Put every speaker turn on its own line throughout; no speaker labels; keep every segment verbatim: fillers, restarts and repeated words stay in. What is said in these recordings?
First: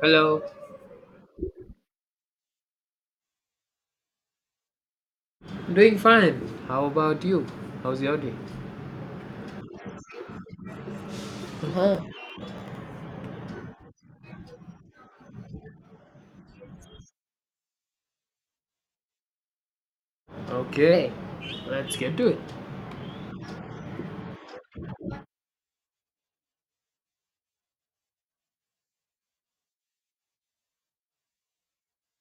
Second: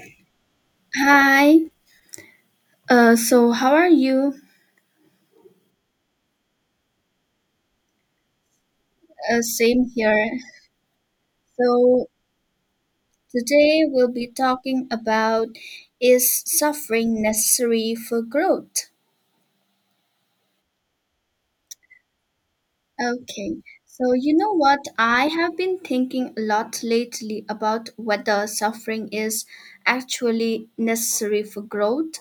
Hello.
Hi. Uh, so how are you?
I'm doing fine. How about you? How's your day?
Uh, same here. So today we'll be talking about is suffering necessary for growth?
Okay. Let's get to it.
Okay. So you know what? I have been thinking a lot lately about whether suffering is actually necessary for growth,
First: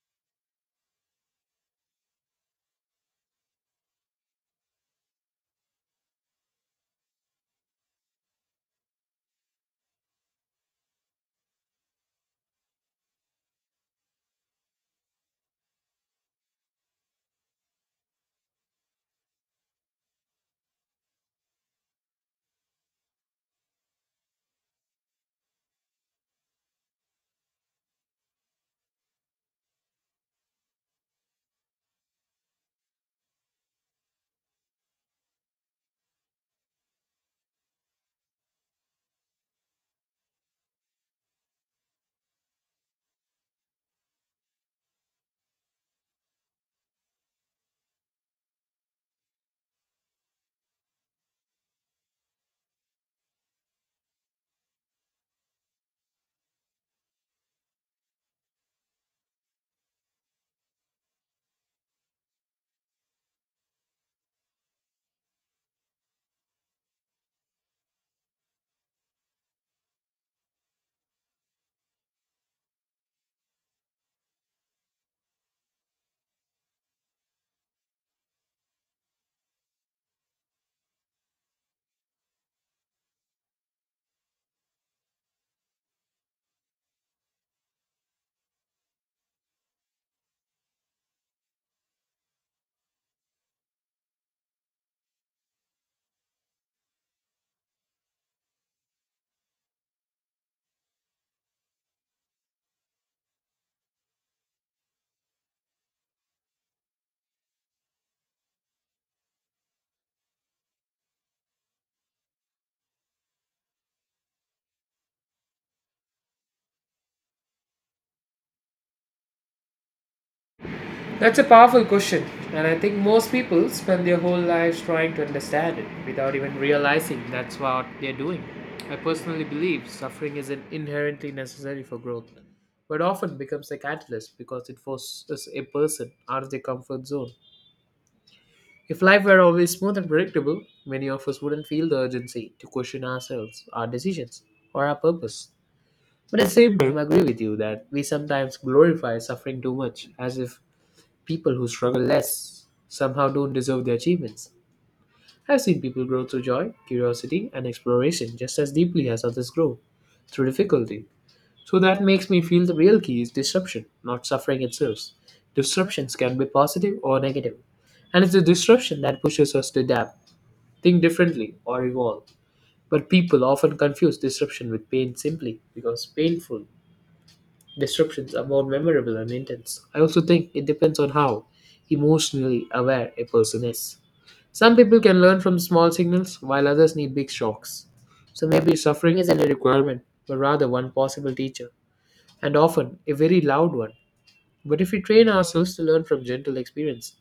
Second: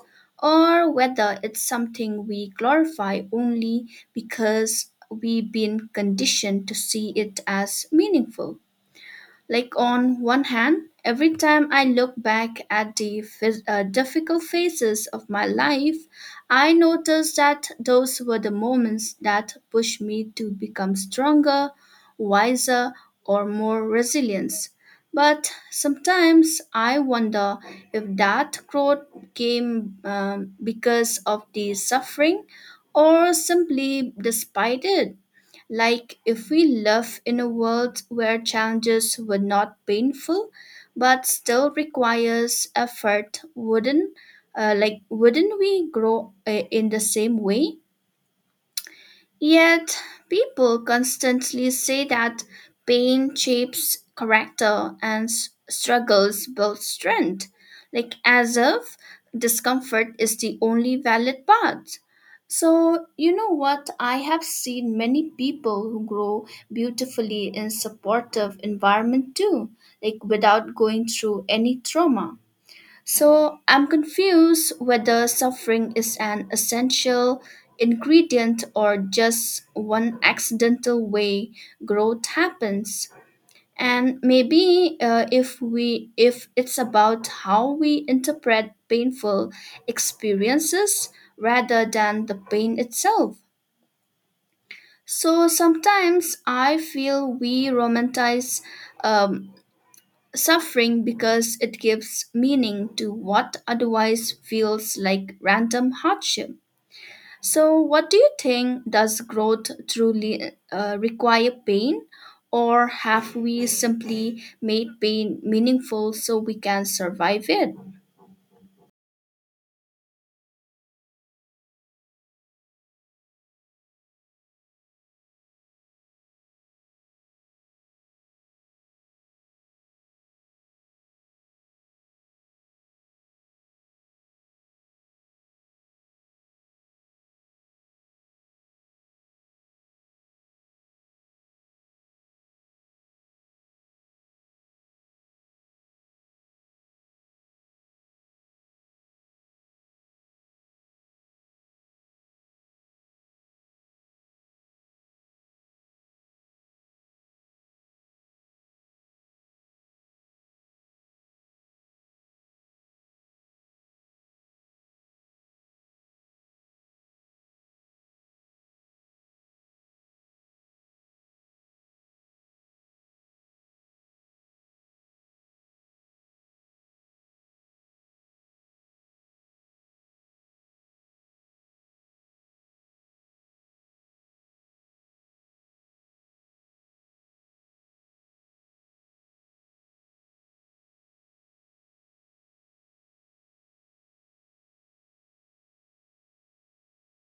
or whether it's something we glorify only because we've been conditioned to see it as meaningful. Like, on one hand, every time I look back at the phys- uh, difficult phases of my life, I notice that those were the moments that pushed me to become stronger, wiser, or more resilient. But sometimes I wonder if that growth came um, because of the suffering or simply despite it. Like, if we live in a world where challenges were not painful but still requires effort, wouldn't, uh, like, wouldn't we grow uh, in the same way? Yet, people constantly say that pain shapes character and s- struggles build strength, like as if discomfort is the only valid path. So, you know what? I have seen many people who grow beautifully in supportive environment too, like without going through any trauma. So I'm confused whether suffering is an essential ingredient or just one accidental way growth happens. And maybe uh, if we if it's about how we interpret painful experiences rather than the pain itself. So sometimes I feel we romanticize um, suffering because it gives meaning to what otherwise feels like random hardship. So, what do you think? Does growth truly uh, require pain, or have we simply made pain meaningful so we can survive it?
That's a powerful question, and I think most people spend their whole lives trying to understand it without even realizing that's what they're doing. I personally believe suffering isn't inherently necessary for growth, but often becomes a catalyst because it forces a person out of their comfort zone. If life were always smooth and predictable, many of us wouldn't feel the urgency to question ourselves, our decisions, or our purpose. But at the same time, I agree with you that we sometimes glorify suffering too much, as if people who struggle less somehow don't deserve their achievements. I've seen people grow through joy, curiosity, and exploration just as deeply as others grow through difficulty. So that makes me feel the real key is disruption, not suffering itself. Disruptions can be positive or negative, and it's the disruption that pushes us to adapt, think differently, or evolve. But people often confuse disruption with pain simply because painful disruptions are more memorable and intense. I also think it depends on how emotionally aware a person is. Some people can learn from small signals, while others need big shocks. So maybe suffering isn't a requirement, but rather one possible teacher, and often a very loud one. But if we train ourselves to learn from gentle experience,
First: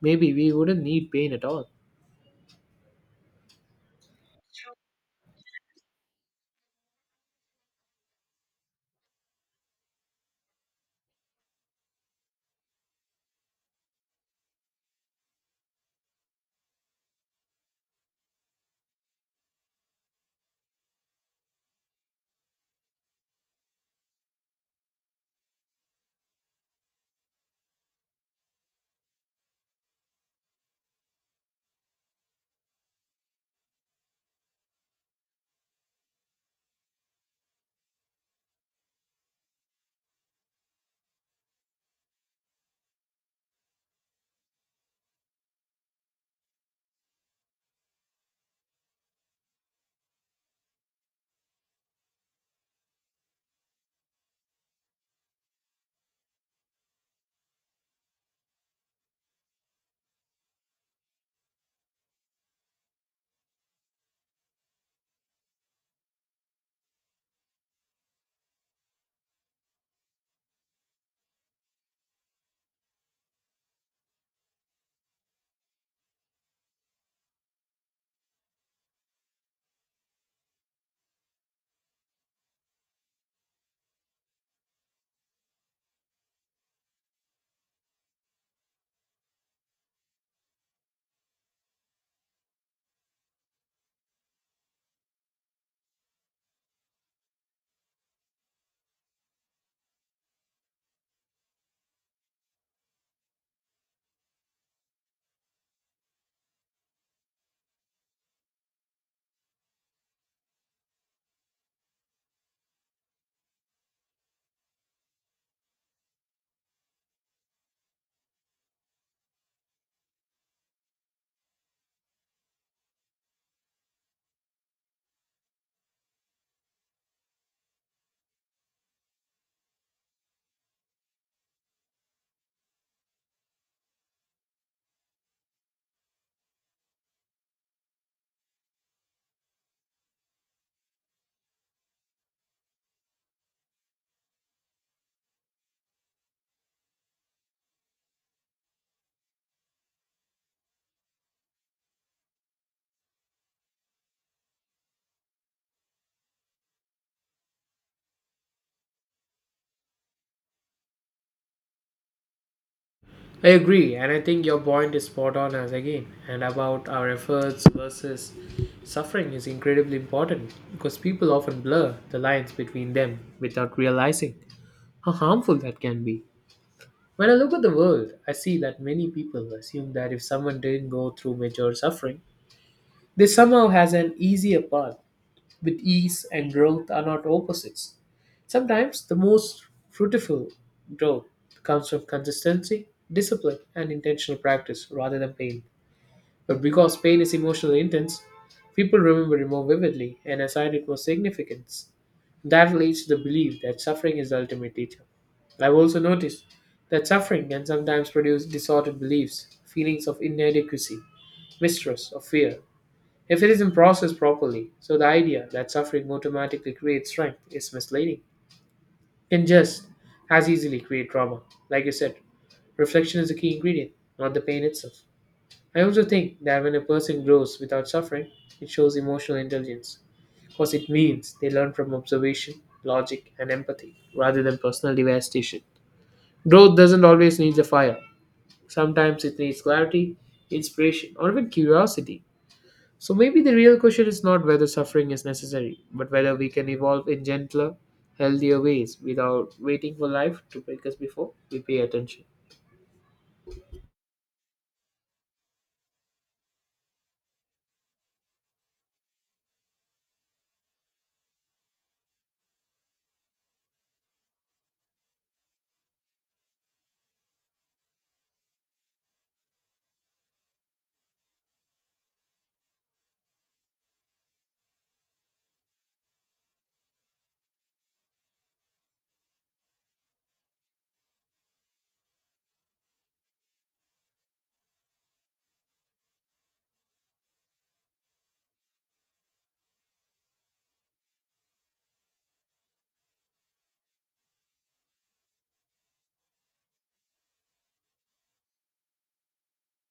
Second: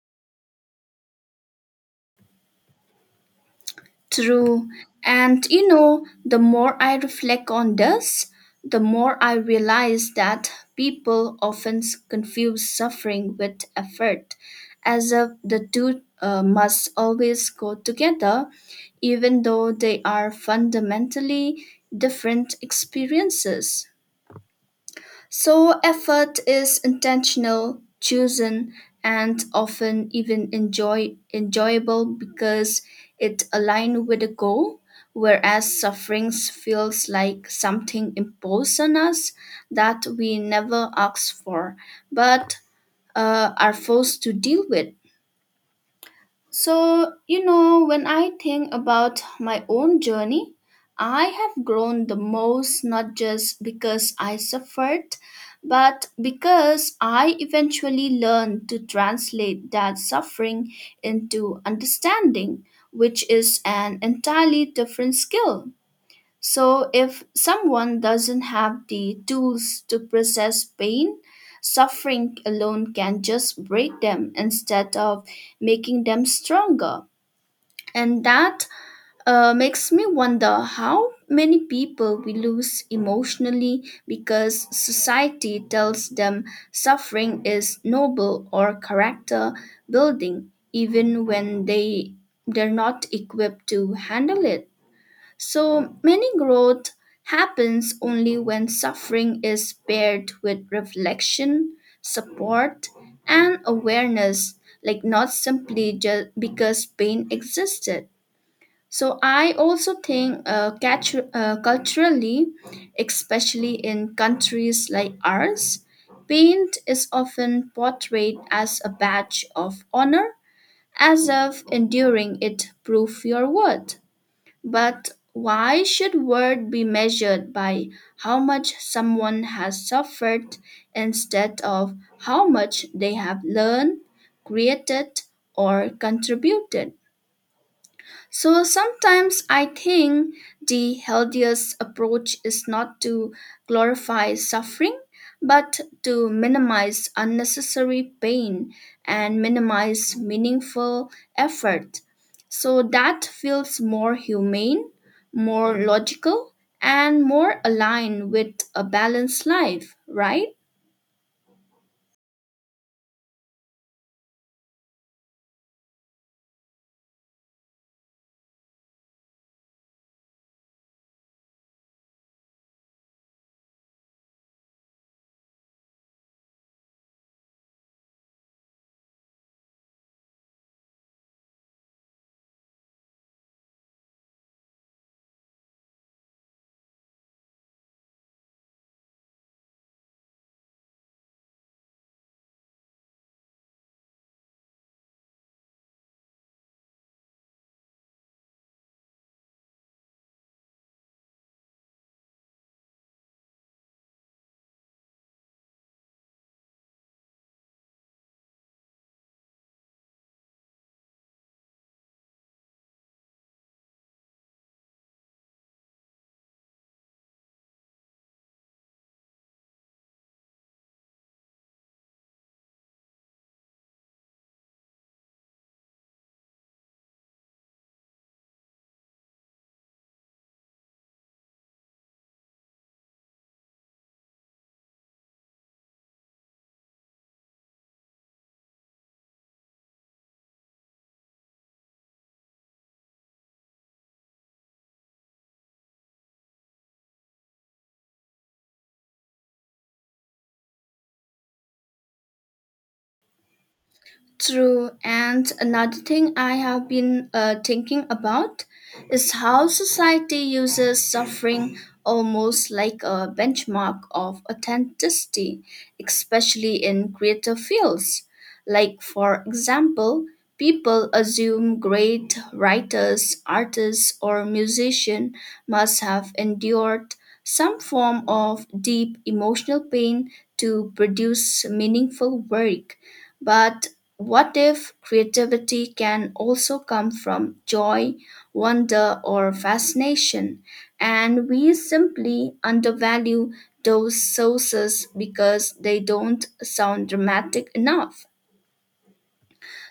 maybe we wouldn't need pain at all.
True. And you know, the more I reflect on this, the more I realize that people often s- confuse suffering with effort, as if the two uh, must always go together, even though they are fundamentally different experiences. So effort is intentional, chosen, and often even enjoy enjoyable because it aligns with a goal, whereas suffering feels like something imposed on us that we never asked for, but uh, are forced to deal with. So, you know, when I think about my own journey, I have grown the most not just because I suffered, but because I eventually learned to translate that suffering into understanding, which is an entirely different skill. So, if someone doesn't have the tools to process pain, suffering alone can just break them instead of making them stronger. And that uh, makes me wonder how many people we lose emotionally because society tells them suffering is noble or character building, even when they, they're not equipped to handle it. So many growth happens only when suffering is paired with reflection, support, and awareness, like not simply just because pain existed. So I also think, uh, catu- uh, culturally, especially in countries like ours, paint is often portrayed as a badge of honor, as if enduring it prove your worth. But why should worth be measured by how much someone has suffered instead of how much they have learned, created, or contributed? So sometimes I think the healthiest approach is not to glorify suffering, but to minimize unnecessary pain and minimize meaningful effort. So that feels more humane, more logical, and more aligned with a balanced life, right?
I agree, and I think your point is spot on as again, and about our efforts versus suffering is incredibly important because people often blur the lines between them without realizing how harmful that can be. When I look at the world, I see that many people assume that if someone didn't go through major suffering, they somehow has an easier path with ease and growth are not opposites. Sometimes the most fruitful growth comes from consistency, discipline, and intentional practice rather than pain. But because pain is emotionally intense, people remember it more vividly and assign it more significance. That leads to the belief that suffering is the ultimate teacher. I've also noticed that suffering can sometimes produce distorted beliefs, feelings of inadequacy, mistrust, or fear if it isn't processed properly, so the idea that suffering automatically creates strength is misleading. It can just as easily create trauma. Like you said, reflection is the key ingredient, not the pain itself. I also think that when a person grows without suffering, it shows emotional intelligence because it means they learn from observation, logic, and empathy rather than personal devastation. Growth doesn't always need the fire, sometimes it needs clarity, inspiration, or even curiosity. So maybe the real question is not whether suffering is necessary, but whether we can evolve in gentler, healthier ways without waiting for life to break us before we pay attention.
True. And another thing I have been uh, thinking about is how society uses suffering almost like a benchmark of authenticity, especially in creative fields. Like, for example, people assume great writers, artists, or musicians must have endured some form of deep emotional pain to produce meaningful work. But what if creativity can also come from joy, wonder, or fascination, and we simply undervalue those sources because they don't sound dramatic enough?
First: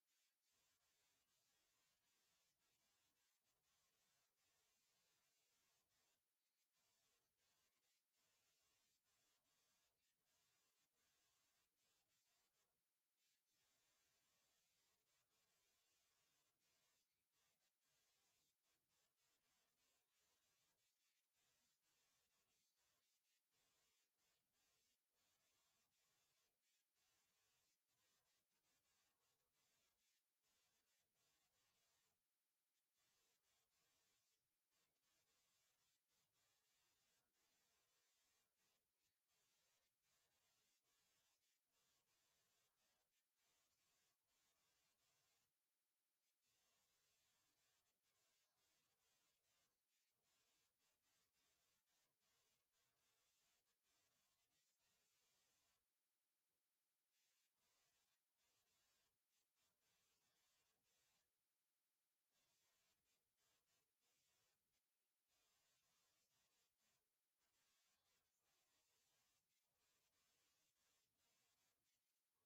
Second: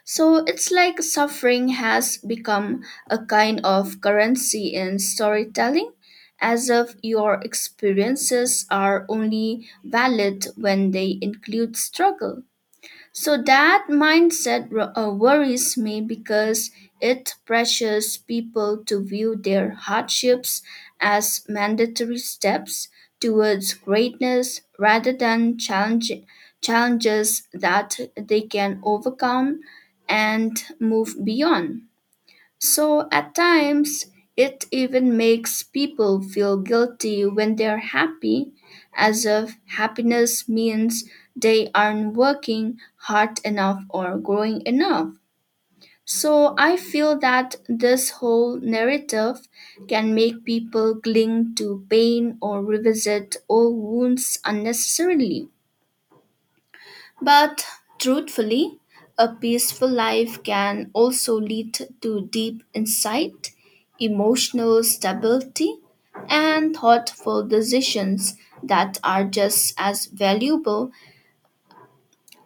So it's like suffering has become a kind of currency in storytelling, as if your experiences are only valid when they include struggle. So that mindset ro- uh, worries me because it pressures people to view their hardships as mandatory steps towards greatness rather than challenge- challenges that they can overcome and move beyond. So at times, it even makes people feel guilty when they're happy, as if happiness means they aren't working hard enough or growing enough. So I feel that this whole narrative can make people cling to pain or revisit old wounds unnecessarily. But truthfully, a peaceful life can also lead to deep insight, emotional stability, and thoughtful decisions that are just as valuable.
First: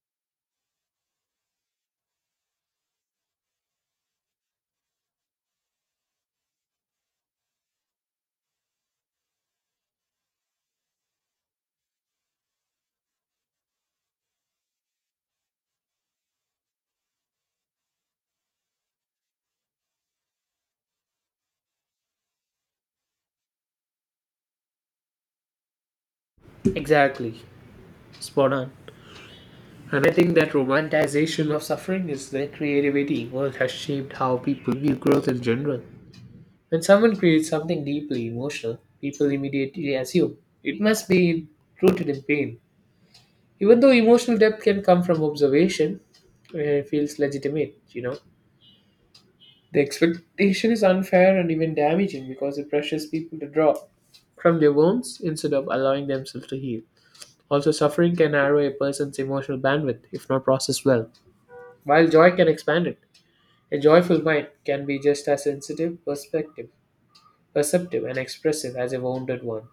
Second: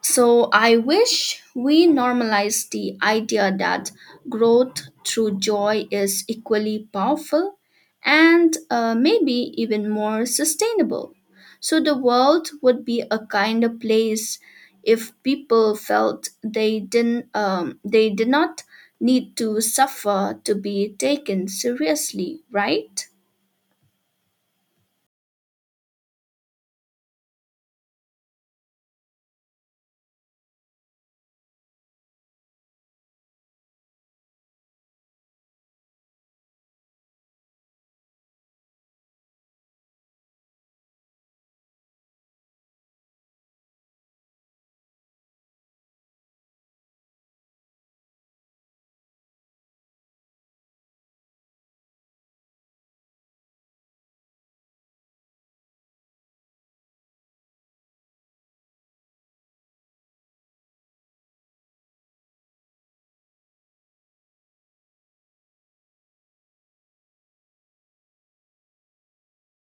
So I wish we normalize the idea that growth through joy is equally powerful and, uh, maybe even more sustainable. So the world would be a kinder place if people felt they didn't um, they did not need to suffer to be taken seriously, right?
Exactly. Spot on. And I think that romanticization of suffering is the creativity world has shaped how people view growth in general. When someone creates something deeply emotional, people immediately assume it must be rooted in pain. Even though emotional depth can come from observation, uh, it feels legitimate, you know. The expectation is unfair and even damaging because it pressures people to draw from their wounds instead of allowing themselves to heal. Also, suffering can narrow a person's emotional bandwidth if not processed well, while joy can expand it. A joyful mind can be just as sensitive, perspective, perceptive, and expressive as a wounded one.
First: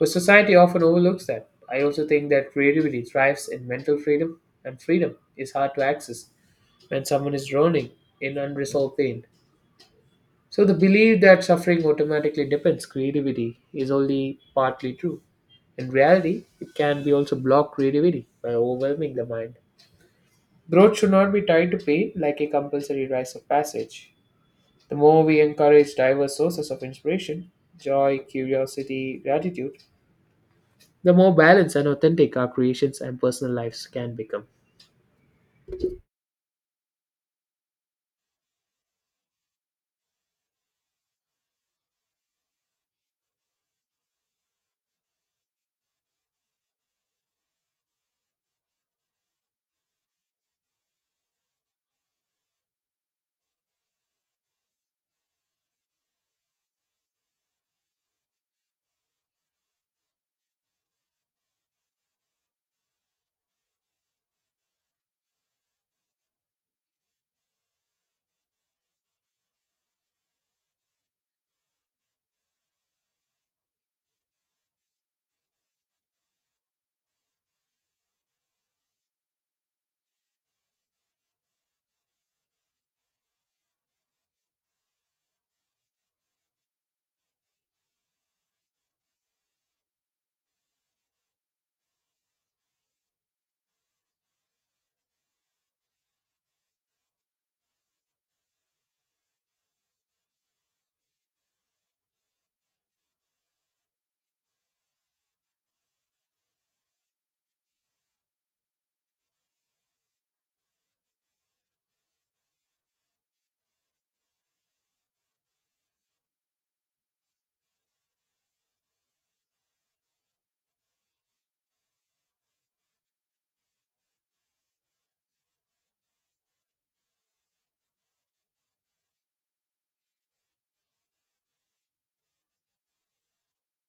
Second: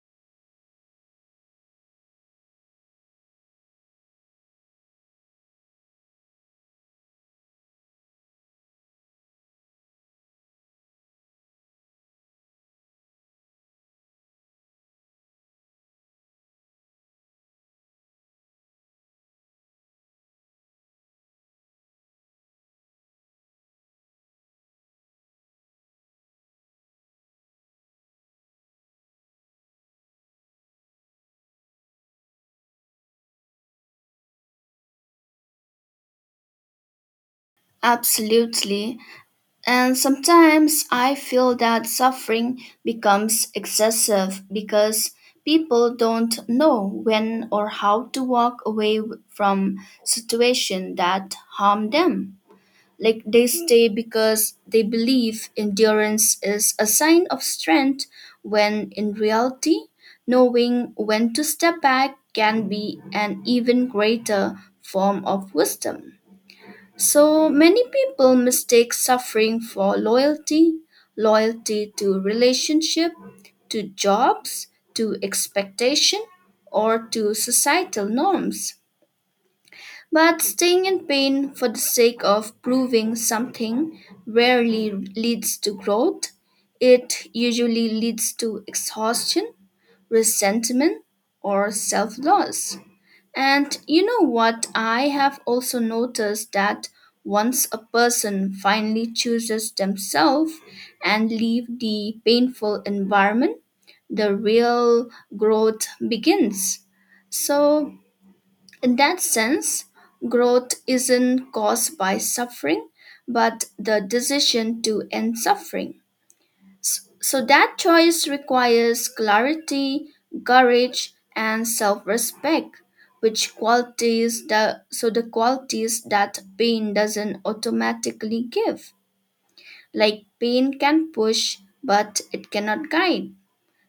But society often overlooks that. I also think that creativity thrives in mental freedom, and freedom is hard to access when someone is drowning in unresolved pain. So the belief that suffering automatically depends creativity is only partly true. In reality, it can be also block creativity by overwhelming the mind. Growth should not be tied to pain like a compulsory rites of passage. The more we encourage diverse sources of inspiration, joy, curiosity, gratitude, the more balanced and authentic our creations and personal lives can become.
Absolutely. And sometimes I feel that suffering becomes excessive because people don't know when or how to walk away w- from situations that harm them. Like, they stay because they believe endurance is a sign of strength when in reality knowing when to step back can be an even greater form of wisdom. So many people mistake suffering for loyalty, loyalty to relationship, to jobs, to expectation, or to societal norms. But staying in pain for the sake of proving something rarely leads to growth. It usually leads to exhaustion, resentment, or self loss. And you know what? I have also noticed that once a person finally chooses themselves and leave the painful environment, the real growth begins. So in that sense, growth isn't caused by suffering, but the decision to end suffering. S- So that choice requires clarity, courage, and self-respect, which qualities that so the qualities that pain doesn't automatically give. Like, pain can push, but it cannot guide.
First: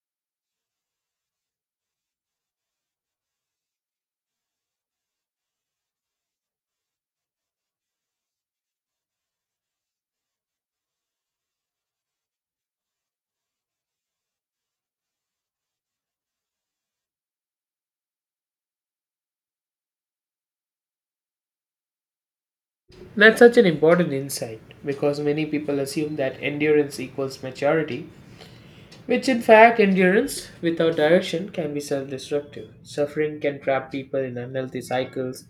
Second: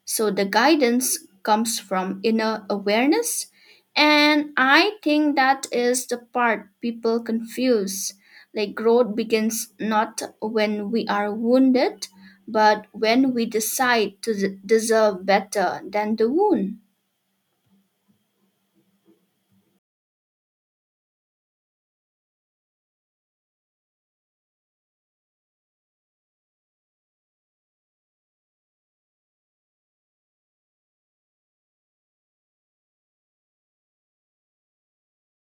So the guidance comes from inner awareness. And I think that is the part people confuse. Like, growth begins not when we are wounded, but when we decide to d- deserve better than the wound.
That's such an important insight because many people assume that endurance equals maturity, which, in fact, endurance without direction can be self destructive. Suffering can trap people in unhealthy cycles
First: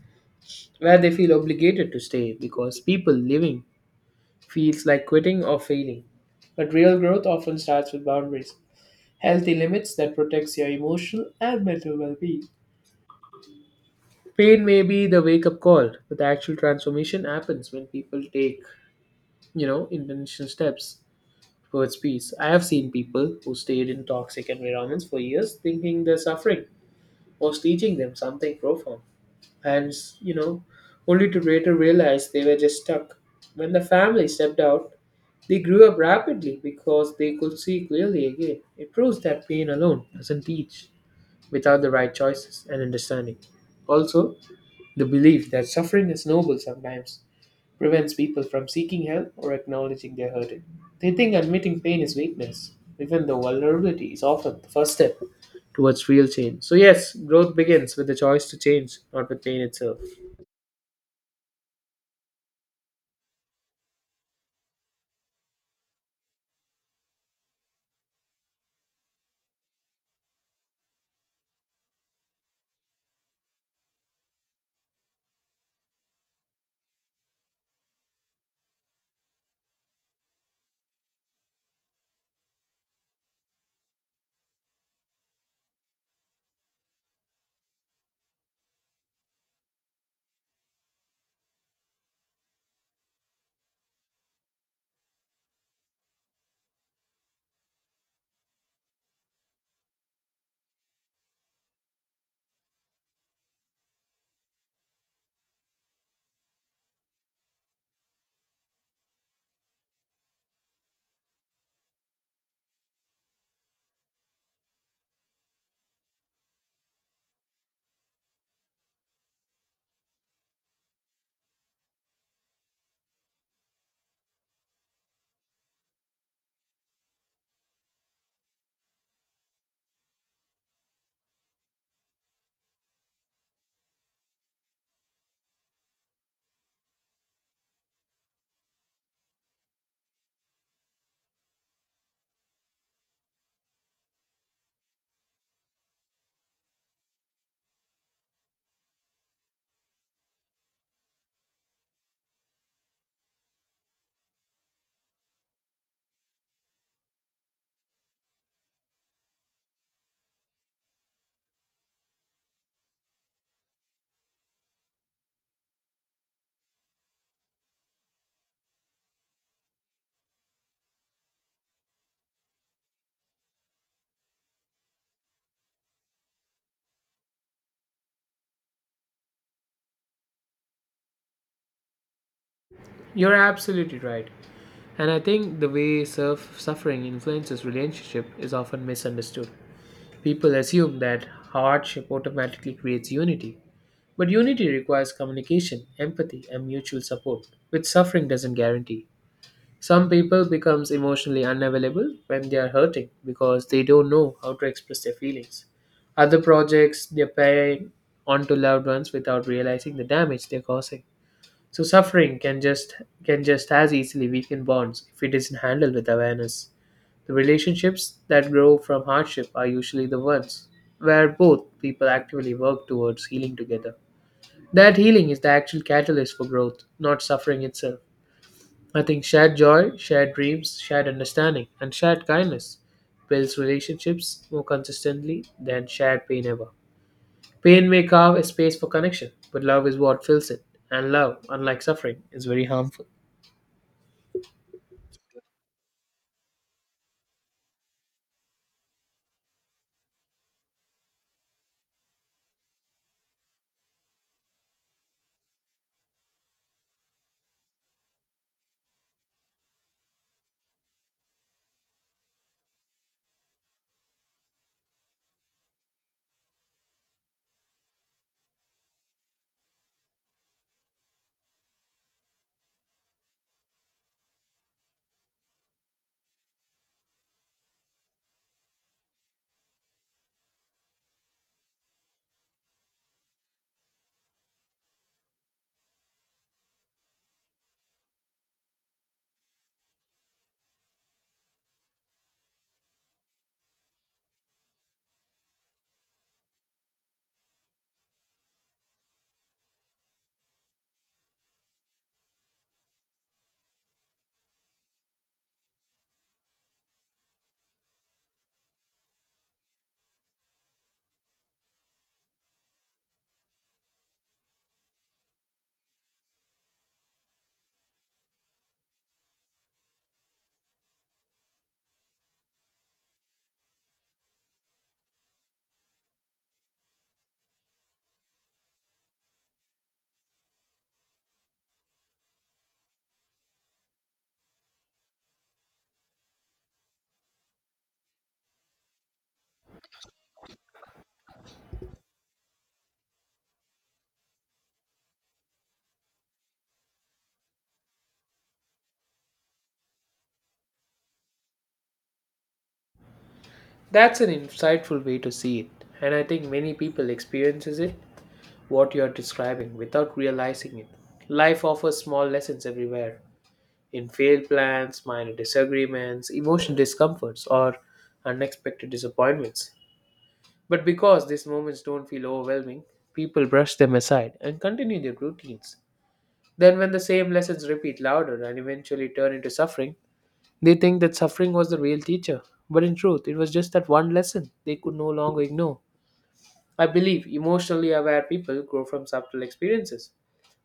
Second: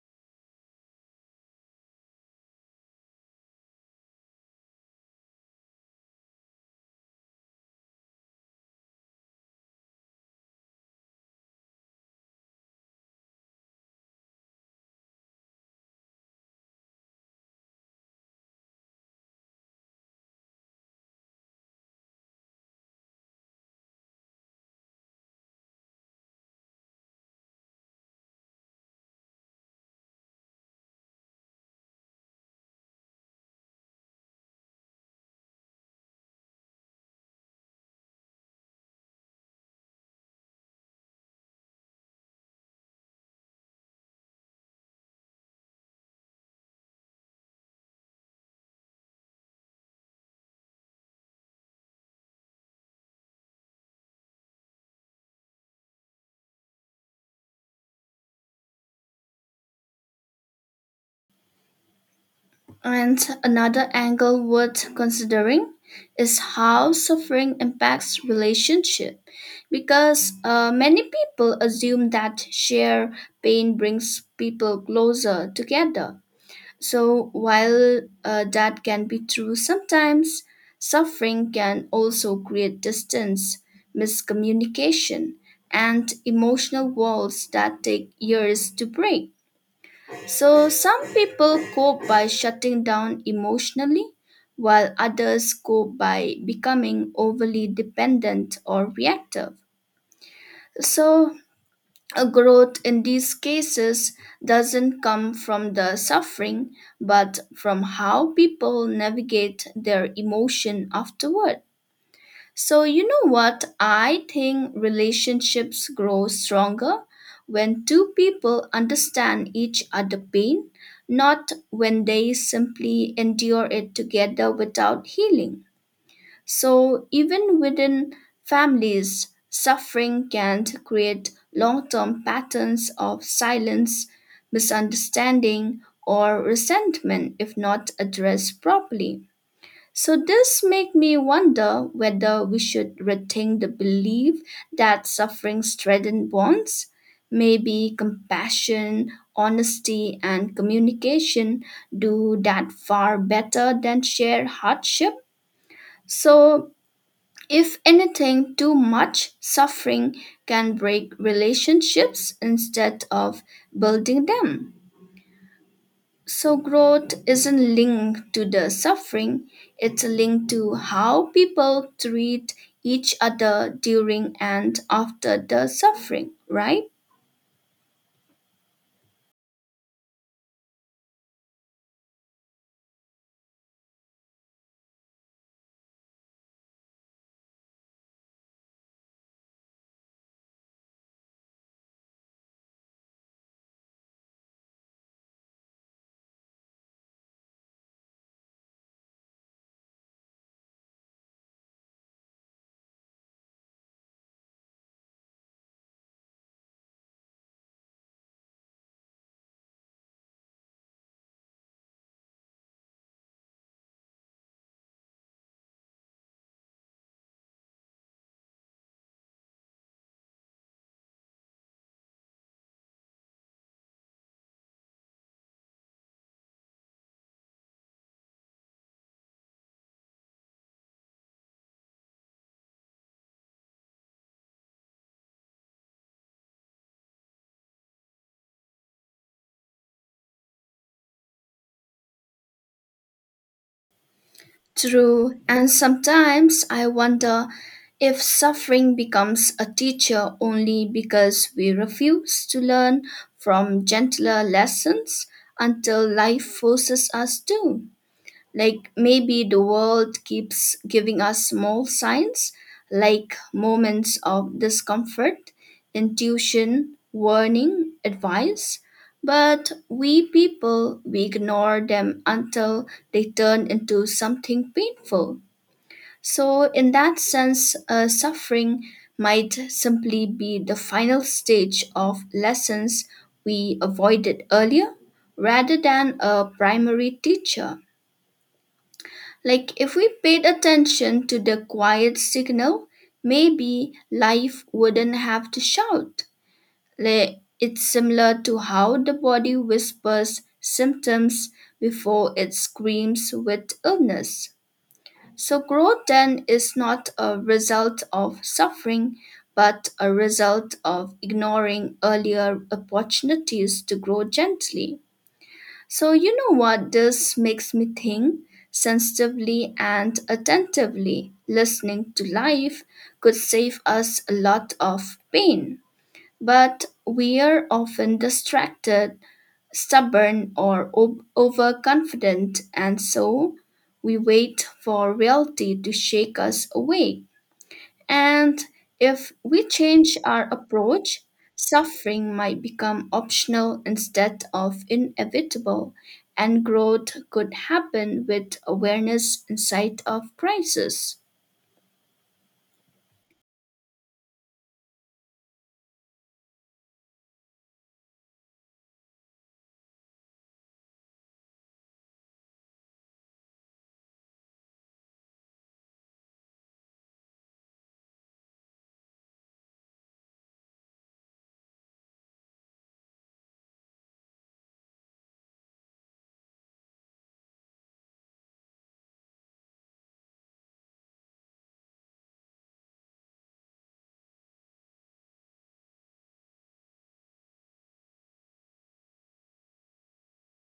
where they feel obligated to stay because people living feels like quitting or failing. But real growth often starts with boundaries, healthy limits that protects your emotional and mental well-being. Pain may be the wake-up call, but the actual transformation happens when people take, you know, intentional steps towards peace. I have seen people who stayed in toxic environments for years thinking they're suffering was teaching them something profound. And, you know, Only to later realize they were just stuck. When the family stepped out, they grew up rapidly because they could see clearly again. It proves that pain alone doesn't teach without the right choices and understanding. Also, the belief that suffering is noble sometimes prevents people from seeking help or acknowledging their hurting. They think admitting pain is weakness, even though vulnerability is often the first step towards real change. So, yes, growth begins with the choice to change, not with pain itself.
And another angle worth considering is how suffering impacts relationship, because uh, many people assume that shared pain brings people closer together. So while, uh, that can be true sometimes, suffering can also create distance, miscommunication, and emotional walls that take years to break. So, some people cope by shutting down emotionally, while others cope by becoming overly dependent or reactive. So, a growth in these cases doesn't come from the suffering, but from how people navigate their emotion afterward. So, you know what? I think relationships grow stronger when two people understand each other' pain, not when they simply endure it together without healing. So, even within families, suffering can create long term patterns of silence, misunderstanding, or resentment if not addressed properly. So this make me wonder whether we should rethink the belief that suffering strengthens bonds. Maybe compassion, honesty, and communication do that far better than sheer hardship. So if anything, too much suffering can break relationships instead of building them. So, growth isn't linked to the suffering, it's linked to how people treat each other during and after the suffering, right?
You're absolutely right. And I think the way surf suffering influences relationship is often misunderstood. People assume that hardship automatically creates unity. But unity requires communication, empathy, and mutual support, which suffering doesn't guarantee. Some people becomes emotionally unavailable when they are hurting because they don't know how to express their feelings. Other projects their pain onto loved ones without realizing the damage they're causing. So suffering can just can just as easily weaken bonds if it isn't handled with awareness. The relationships that grow from hardship are usually the ones where both people actively work towards healing together. That healing is the actual catalyst for growth, not suffering itself. I think shared joy, shared dreams, shared understanding, and shared kindness builds relationships more consistently than shared pain ever. Pain may carve a space for connection, but love is what fills it, and love, unlike suffering, is very harmful.
True. And sometimes I wonder if suffering becomes a teacher only because we refuse to learn from gentler lessons until life forces us to. Like, maybe the world keeps giving us small signs, like moments of discomfort, intuition, warning, advice. But we people, we ignore them until they turn into something painful. So, in that sense, uh, suffering might simply be the final stage of lessons we avoided earlier rather than a primary teacher. Like, if we paid attention to the quiet signal, maybe life wouldn't have to shout. Like, it's similar to how the body whispers symptoms before it screams with illness. So, growth then is not a result of suffering, but a result of ignoring earlier opportunities to grow gently. So, you know what this makes me think? Sensitively and attentively listening to life could save us a lot of pain. But we are often distracted, stubborn, or o- overconfident, and so we wait for reality to shake us awake. And if we change our approach, suffering might become optional instead of inevitable, and growth could happen with awareness instead of crisis.
That's an insightful way to see it, and I think many people experiences it what you're describing without realizing it. Life offers small lessons everywhere in failed plans, minor disagreements, emotional discomforts, or unexpected disappointments. But because these moments don't feel overwhelming, people brush them aside and continue their routines. Then, when the same lessons repeat louder and eventually turn into suffering, they think that suffering was the real teacher. But in truth, it was just that one lesson they could no longer ignore. I believe emotionally aware people grow from subtle experiences,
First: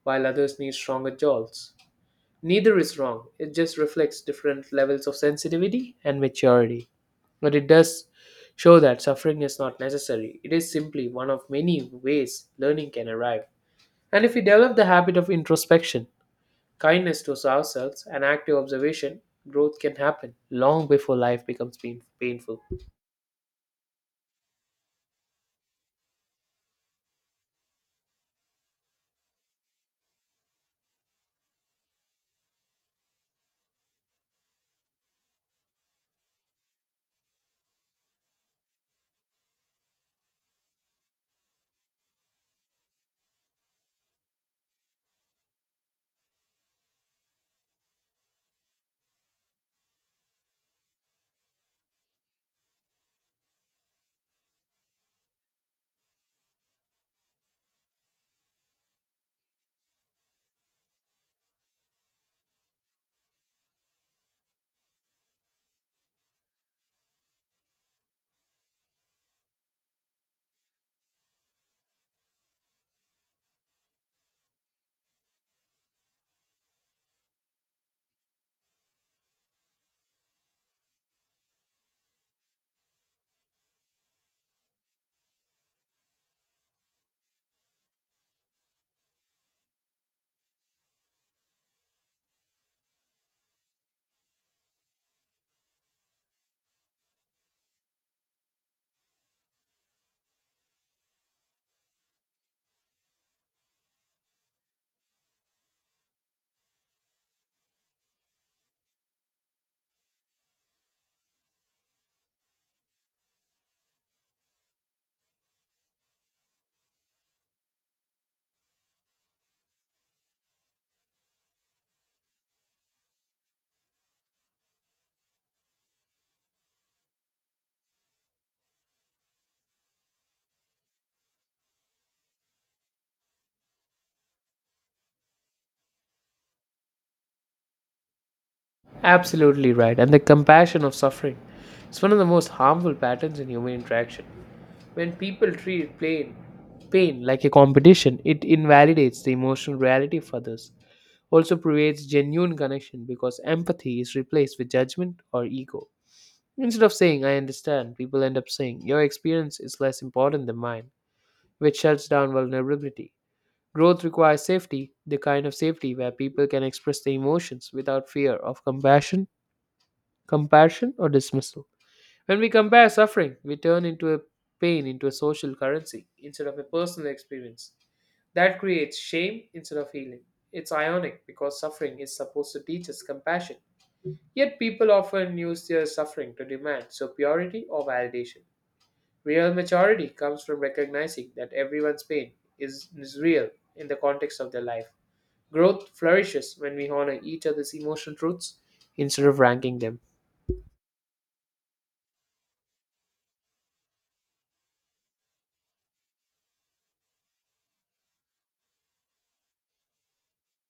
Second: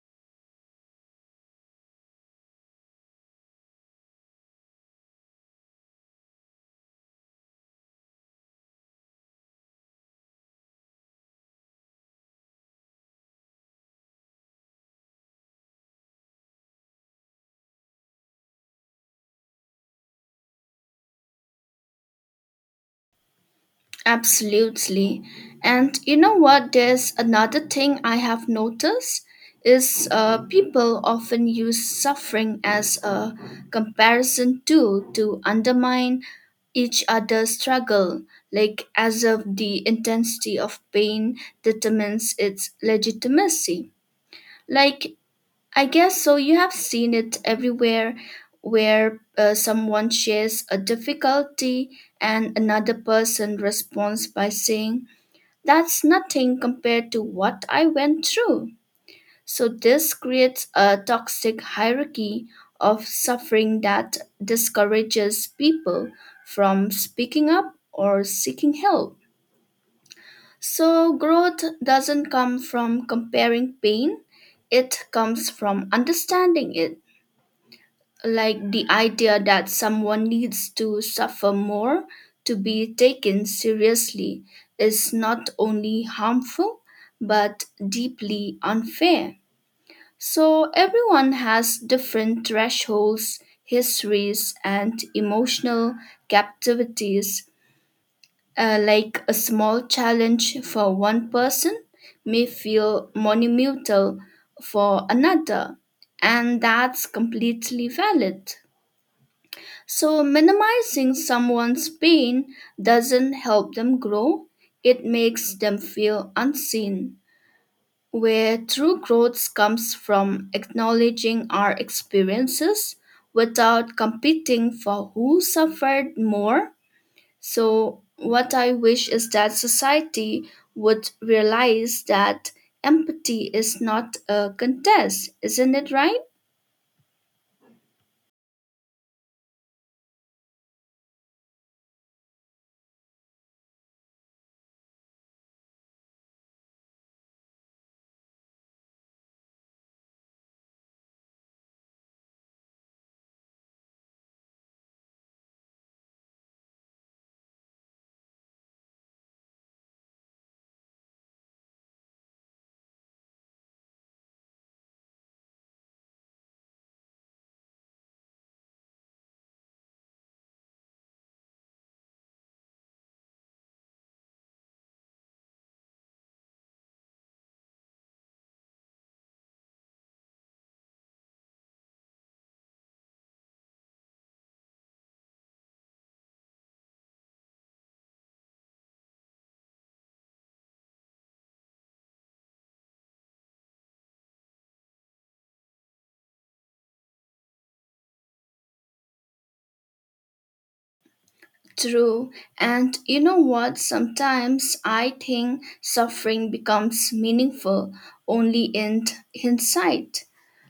while others need stronger jolts. Neither is wrong, it just reflects different levels of sensitivity and maturity. But it does show that suffering is not necessary, it is simply one of many ways learning can arrive. And if we develop the habit of introspection, kindness to ourselves, and active observation, growth can happen long before life becomes pain- painful.
Absolutely. And you know what? There's another thing I have noticed is uh, people often use suffering as a comparison tool to undermine each other's struggle, like as if the intensity of pain determines its legitimacy. Like, I guess so. You have seen it everywhere where uh, someone shares a difficulty and another person responds by saying, That's nothing compared to what I went through. So, this creates a toxic hierarchy of suffering that discourages people from speaking up or seeking help. So, growth doesn't come from comparing pain, it comes from understanding it. Like, the idea that someone needs to suffer more to be taken seriously is not only harmful but deeply unfair. So everyone has different thresholds, histories, and emotional captivities. Uh, like, a small challenge for one person may feel monumental for another, and that's completely valid. So, minimizing someone's pain doesn't help them grow, it makes them feel unseen. Where true growth comes from acknowledging our experiences without competing for who suffered more. So, what I wish is that society would realize that empathy is not a contest, isn't it right?
Absolutely right. And the compassion of suffering is one of the most harmful patterns in human interaction. When people treat pain, pain like a competition, it invalidates the emotional reality of others, also creates genuine connection because empathy is replaced with judgment or ego. Instead of saying, "I understand," people end up saying, "Your experience is less important than mine," which shuts down vulnerability. Growth requires safety, the kind of safety where people can express their emotions without fear of compassion, compassion, or dismissal. When we compare suffering, we turn into a pain into a social currency instead of a personal experience. That creates shame instead of healing. It's ironic because suffering is supposed to teach us compassion. Yet people often use their suffering to demand superiority or validation. Real maturity comes from recognizing that everyone's pain is, is real in the context of their life. Growth flourishes when we honor each other's emotional truths instead of ranking them.
True. And you know what? Sometimes I think suffering becomes meaningful only in hindsight.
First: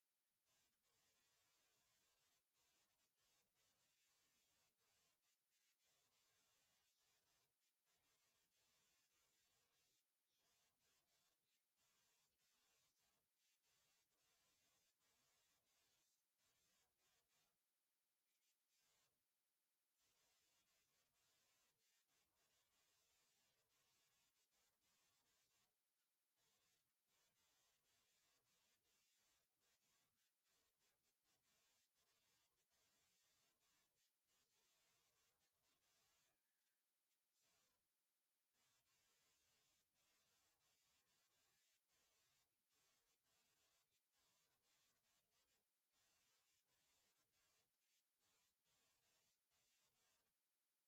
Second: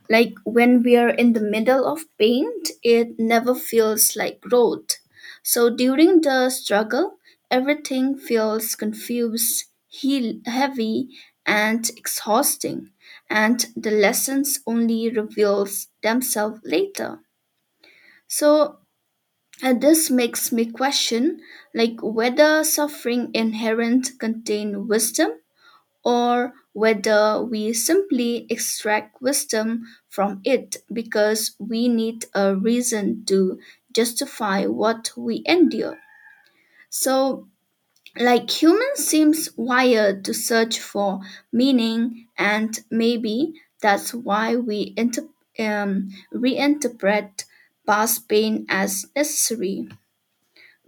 Like, when we are in the middle of pain, it never feels like growth. So during the struggle, everything feels confused, heel- heavy, and exhausting. And the lessons only reveals themselves later. So and this makes me question like whether suffering inherent contain wisdom or whether we simply extract wisdom from it because we need a reason to justify what we endure. So, like, humans seems wired to search for meaning, and maybe that's why we inter- um, reinterpret past pain as necessary,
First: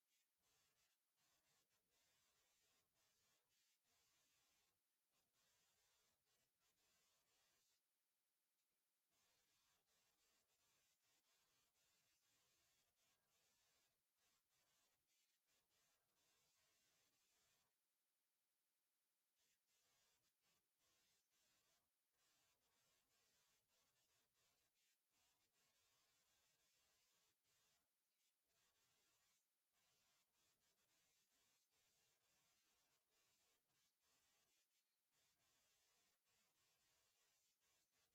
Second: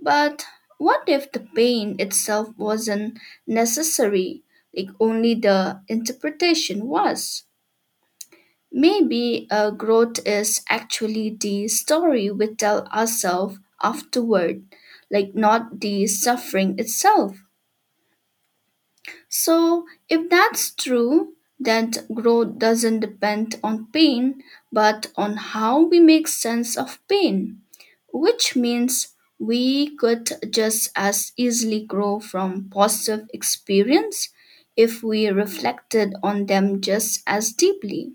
but what if the pain itself wasn't necessary, like only the interpretation was? Maybe uh, growth is actually the story we tell ourselves afterward, like not the suffering itself. So, if that's true, that growth doesn't depend on pain, but on how we make sense of pain, which means we could just as easily grow from positive experience if we reflected on them just as deeply.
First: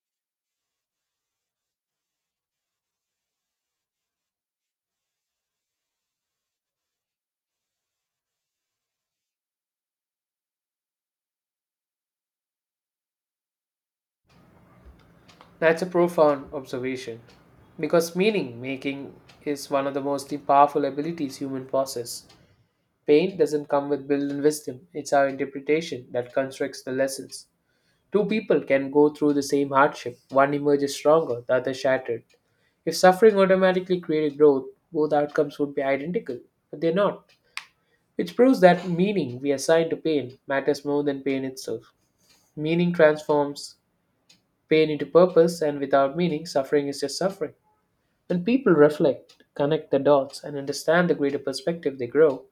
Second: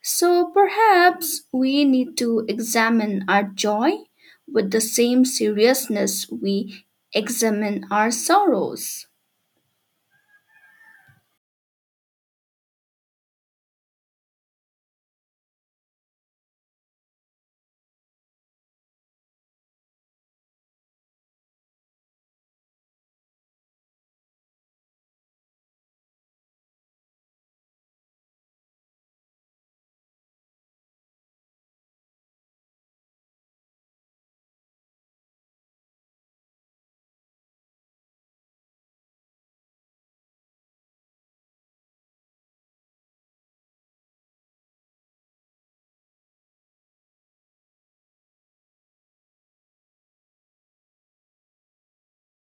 So perhaps we need to examine our joy with the same seriousness we examine our sorrows.
That's a profound observation because meaning making is one of the most powerful abilities human possess. Pain doesn't come with built in wisdom, it's our interpretation that constructs the lessons. Two people can go through the same hardship, one emerges stronger, the other shattered. If suffering automatically created growth, both outcomes would be identical, but they're not, which proves that meaning we assign to pain matters more than pain itself. Meaning transforms pain into purpose, and without meaning, suffering is just suffering. When people reflect, connect the dots, and understand the greater perspective, they grow.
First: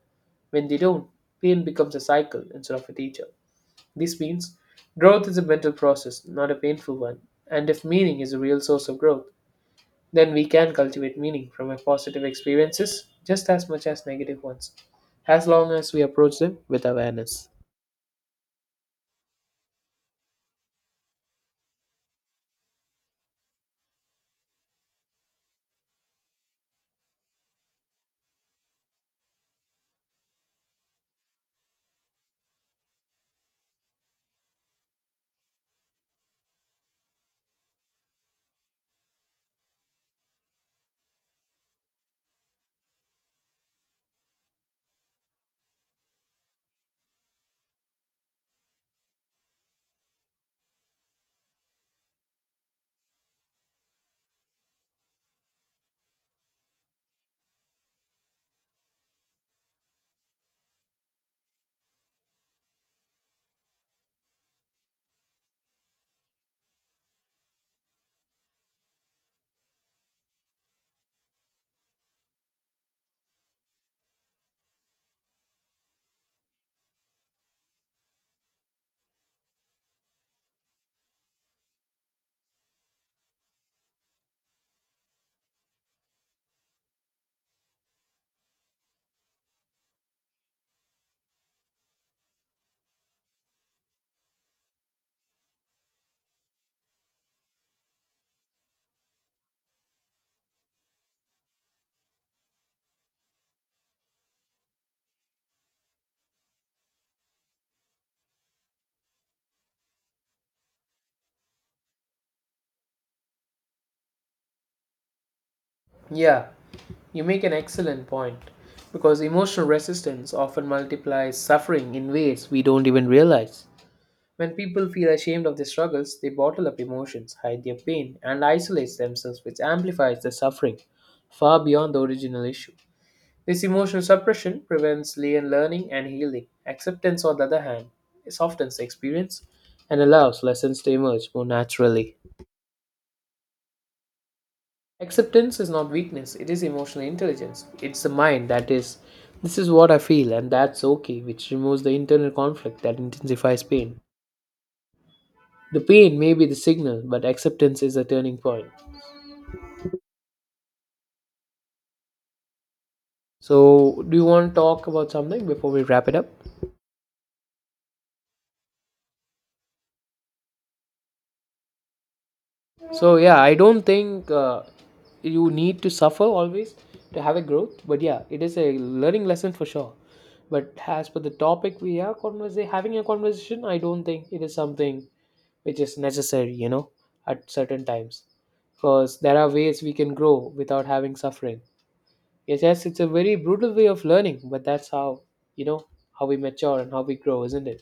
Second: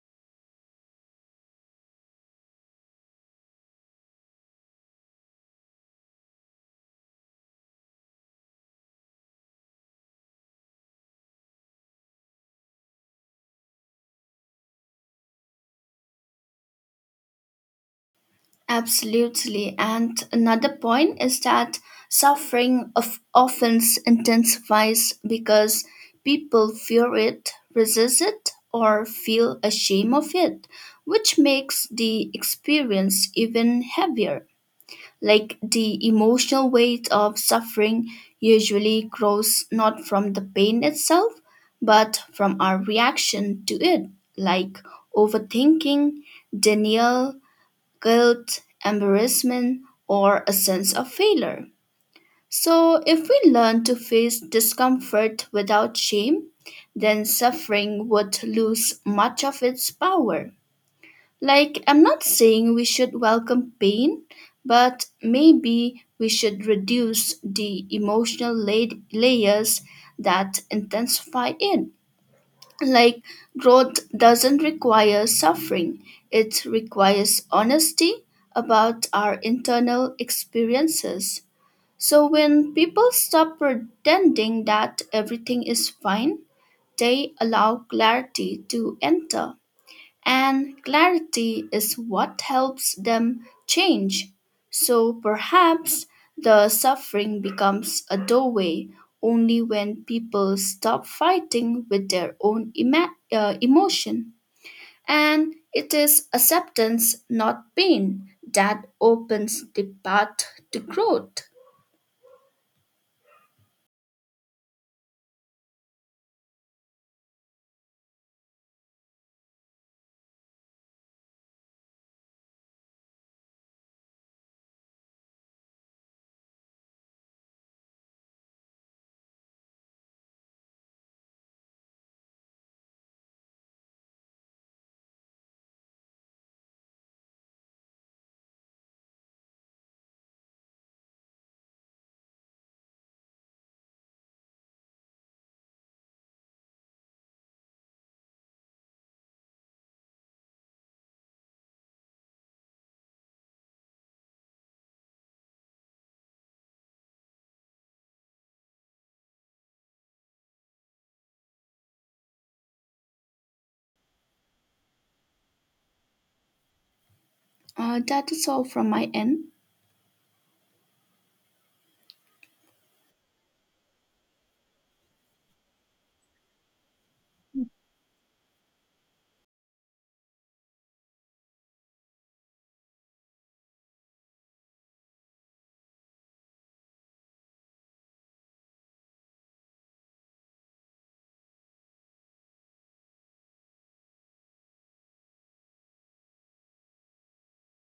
When they don't, pain becomes a cycle instead of a teacher. This means growth is a mental process, not a painful one. And if meaning is a real source of growth, then we can cultivate meaning from our positive experiences just as much as negative ones, as long as we approach them with awareness.
Absolutely. And another point is that suffering of often intensifies because people fear it, resist it, or feel ashamed of it, which makes the experience even heavier. Like, the emotional weight of suffering usually grows not from the pain itself, but from our reaction to it, like overthinking, denial, guilt, embarrassment, or a sense of failure. So, if we learn to face discomfort without shame, then suffering would lose much of its power. Like, I'm not saying we should welcome pain, but maybe we should reduce the emotional la- layers that intensify it. Like, growth doesn't require suffering, it requires honesty about our internal experiences. So when people stop pretending that everything is fine, they allow clarity to enter. And clarity is what helps them change. So perhaps the suffering becomes a doorway only when people stop fighting with their own ima- uh, emotion. And it is acceptance, not pain, that opens the path to growth.
Yeah, you make an excellent point because emotional resistance often multiplies suffering in ways we don't even realize. When people feel ashamed of their struggles, they bottle up emotions, hide their pain, and isolate themselves, which amplifies the suffering far beyond the original issue. This emotional suppression prevents le- learning and healing. Acceptance, on the other hand, softens the experience and allows lessons to emerge more naturally. Acceptance is not weakness, it is emotional intelligence. It's the mind that is, this is what I feel, and that's okay, which removes the internal conflict that intensifies pain. The pain may be the signal, but acceptance is a turning point. So, do you want to talk about something before we wrap it up?
Uh, that is all from my end.
So, yeah, I don't think uh, you need to suffer always to have a growth, but yeah, it is a learning lesson for sure. But as per the topic we are conversa- having a conversation, I don't think it is something which is necessary, you know, at certain times. Because there are ways we can grow without having suffering. Yes, yes, it's a very brutal way of learning, but that's how, you know, how we mature and how we grow, isn't it?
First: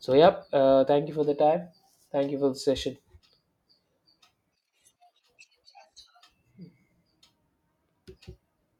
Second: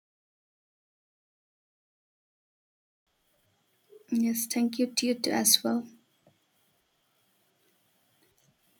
So, yep, uh, thank you for the time. Thank you for the session.
Yes, thank you to you too as well.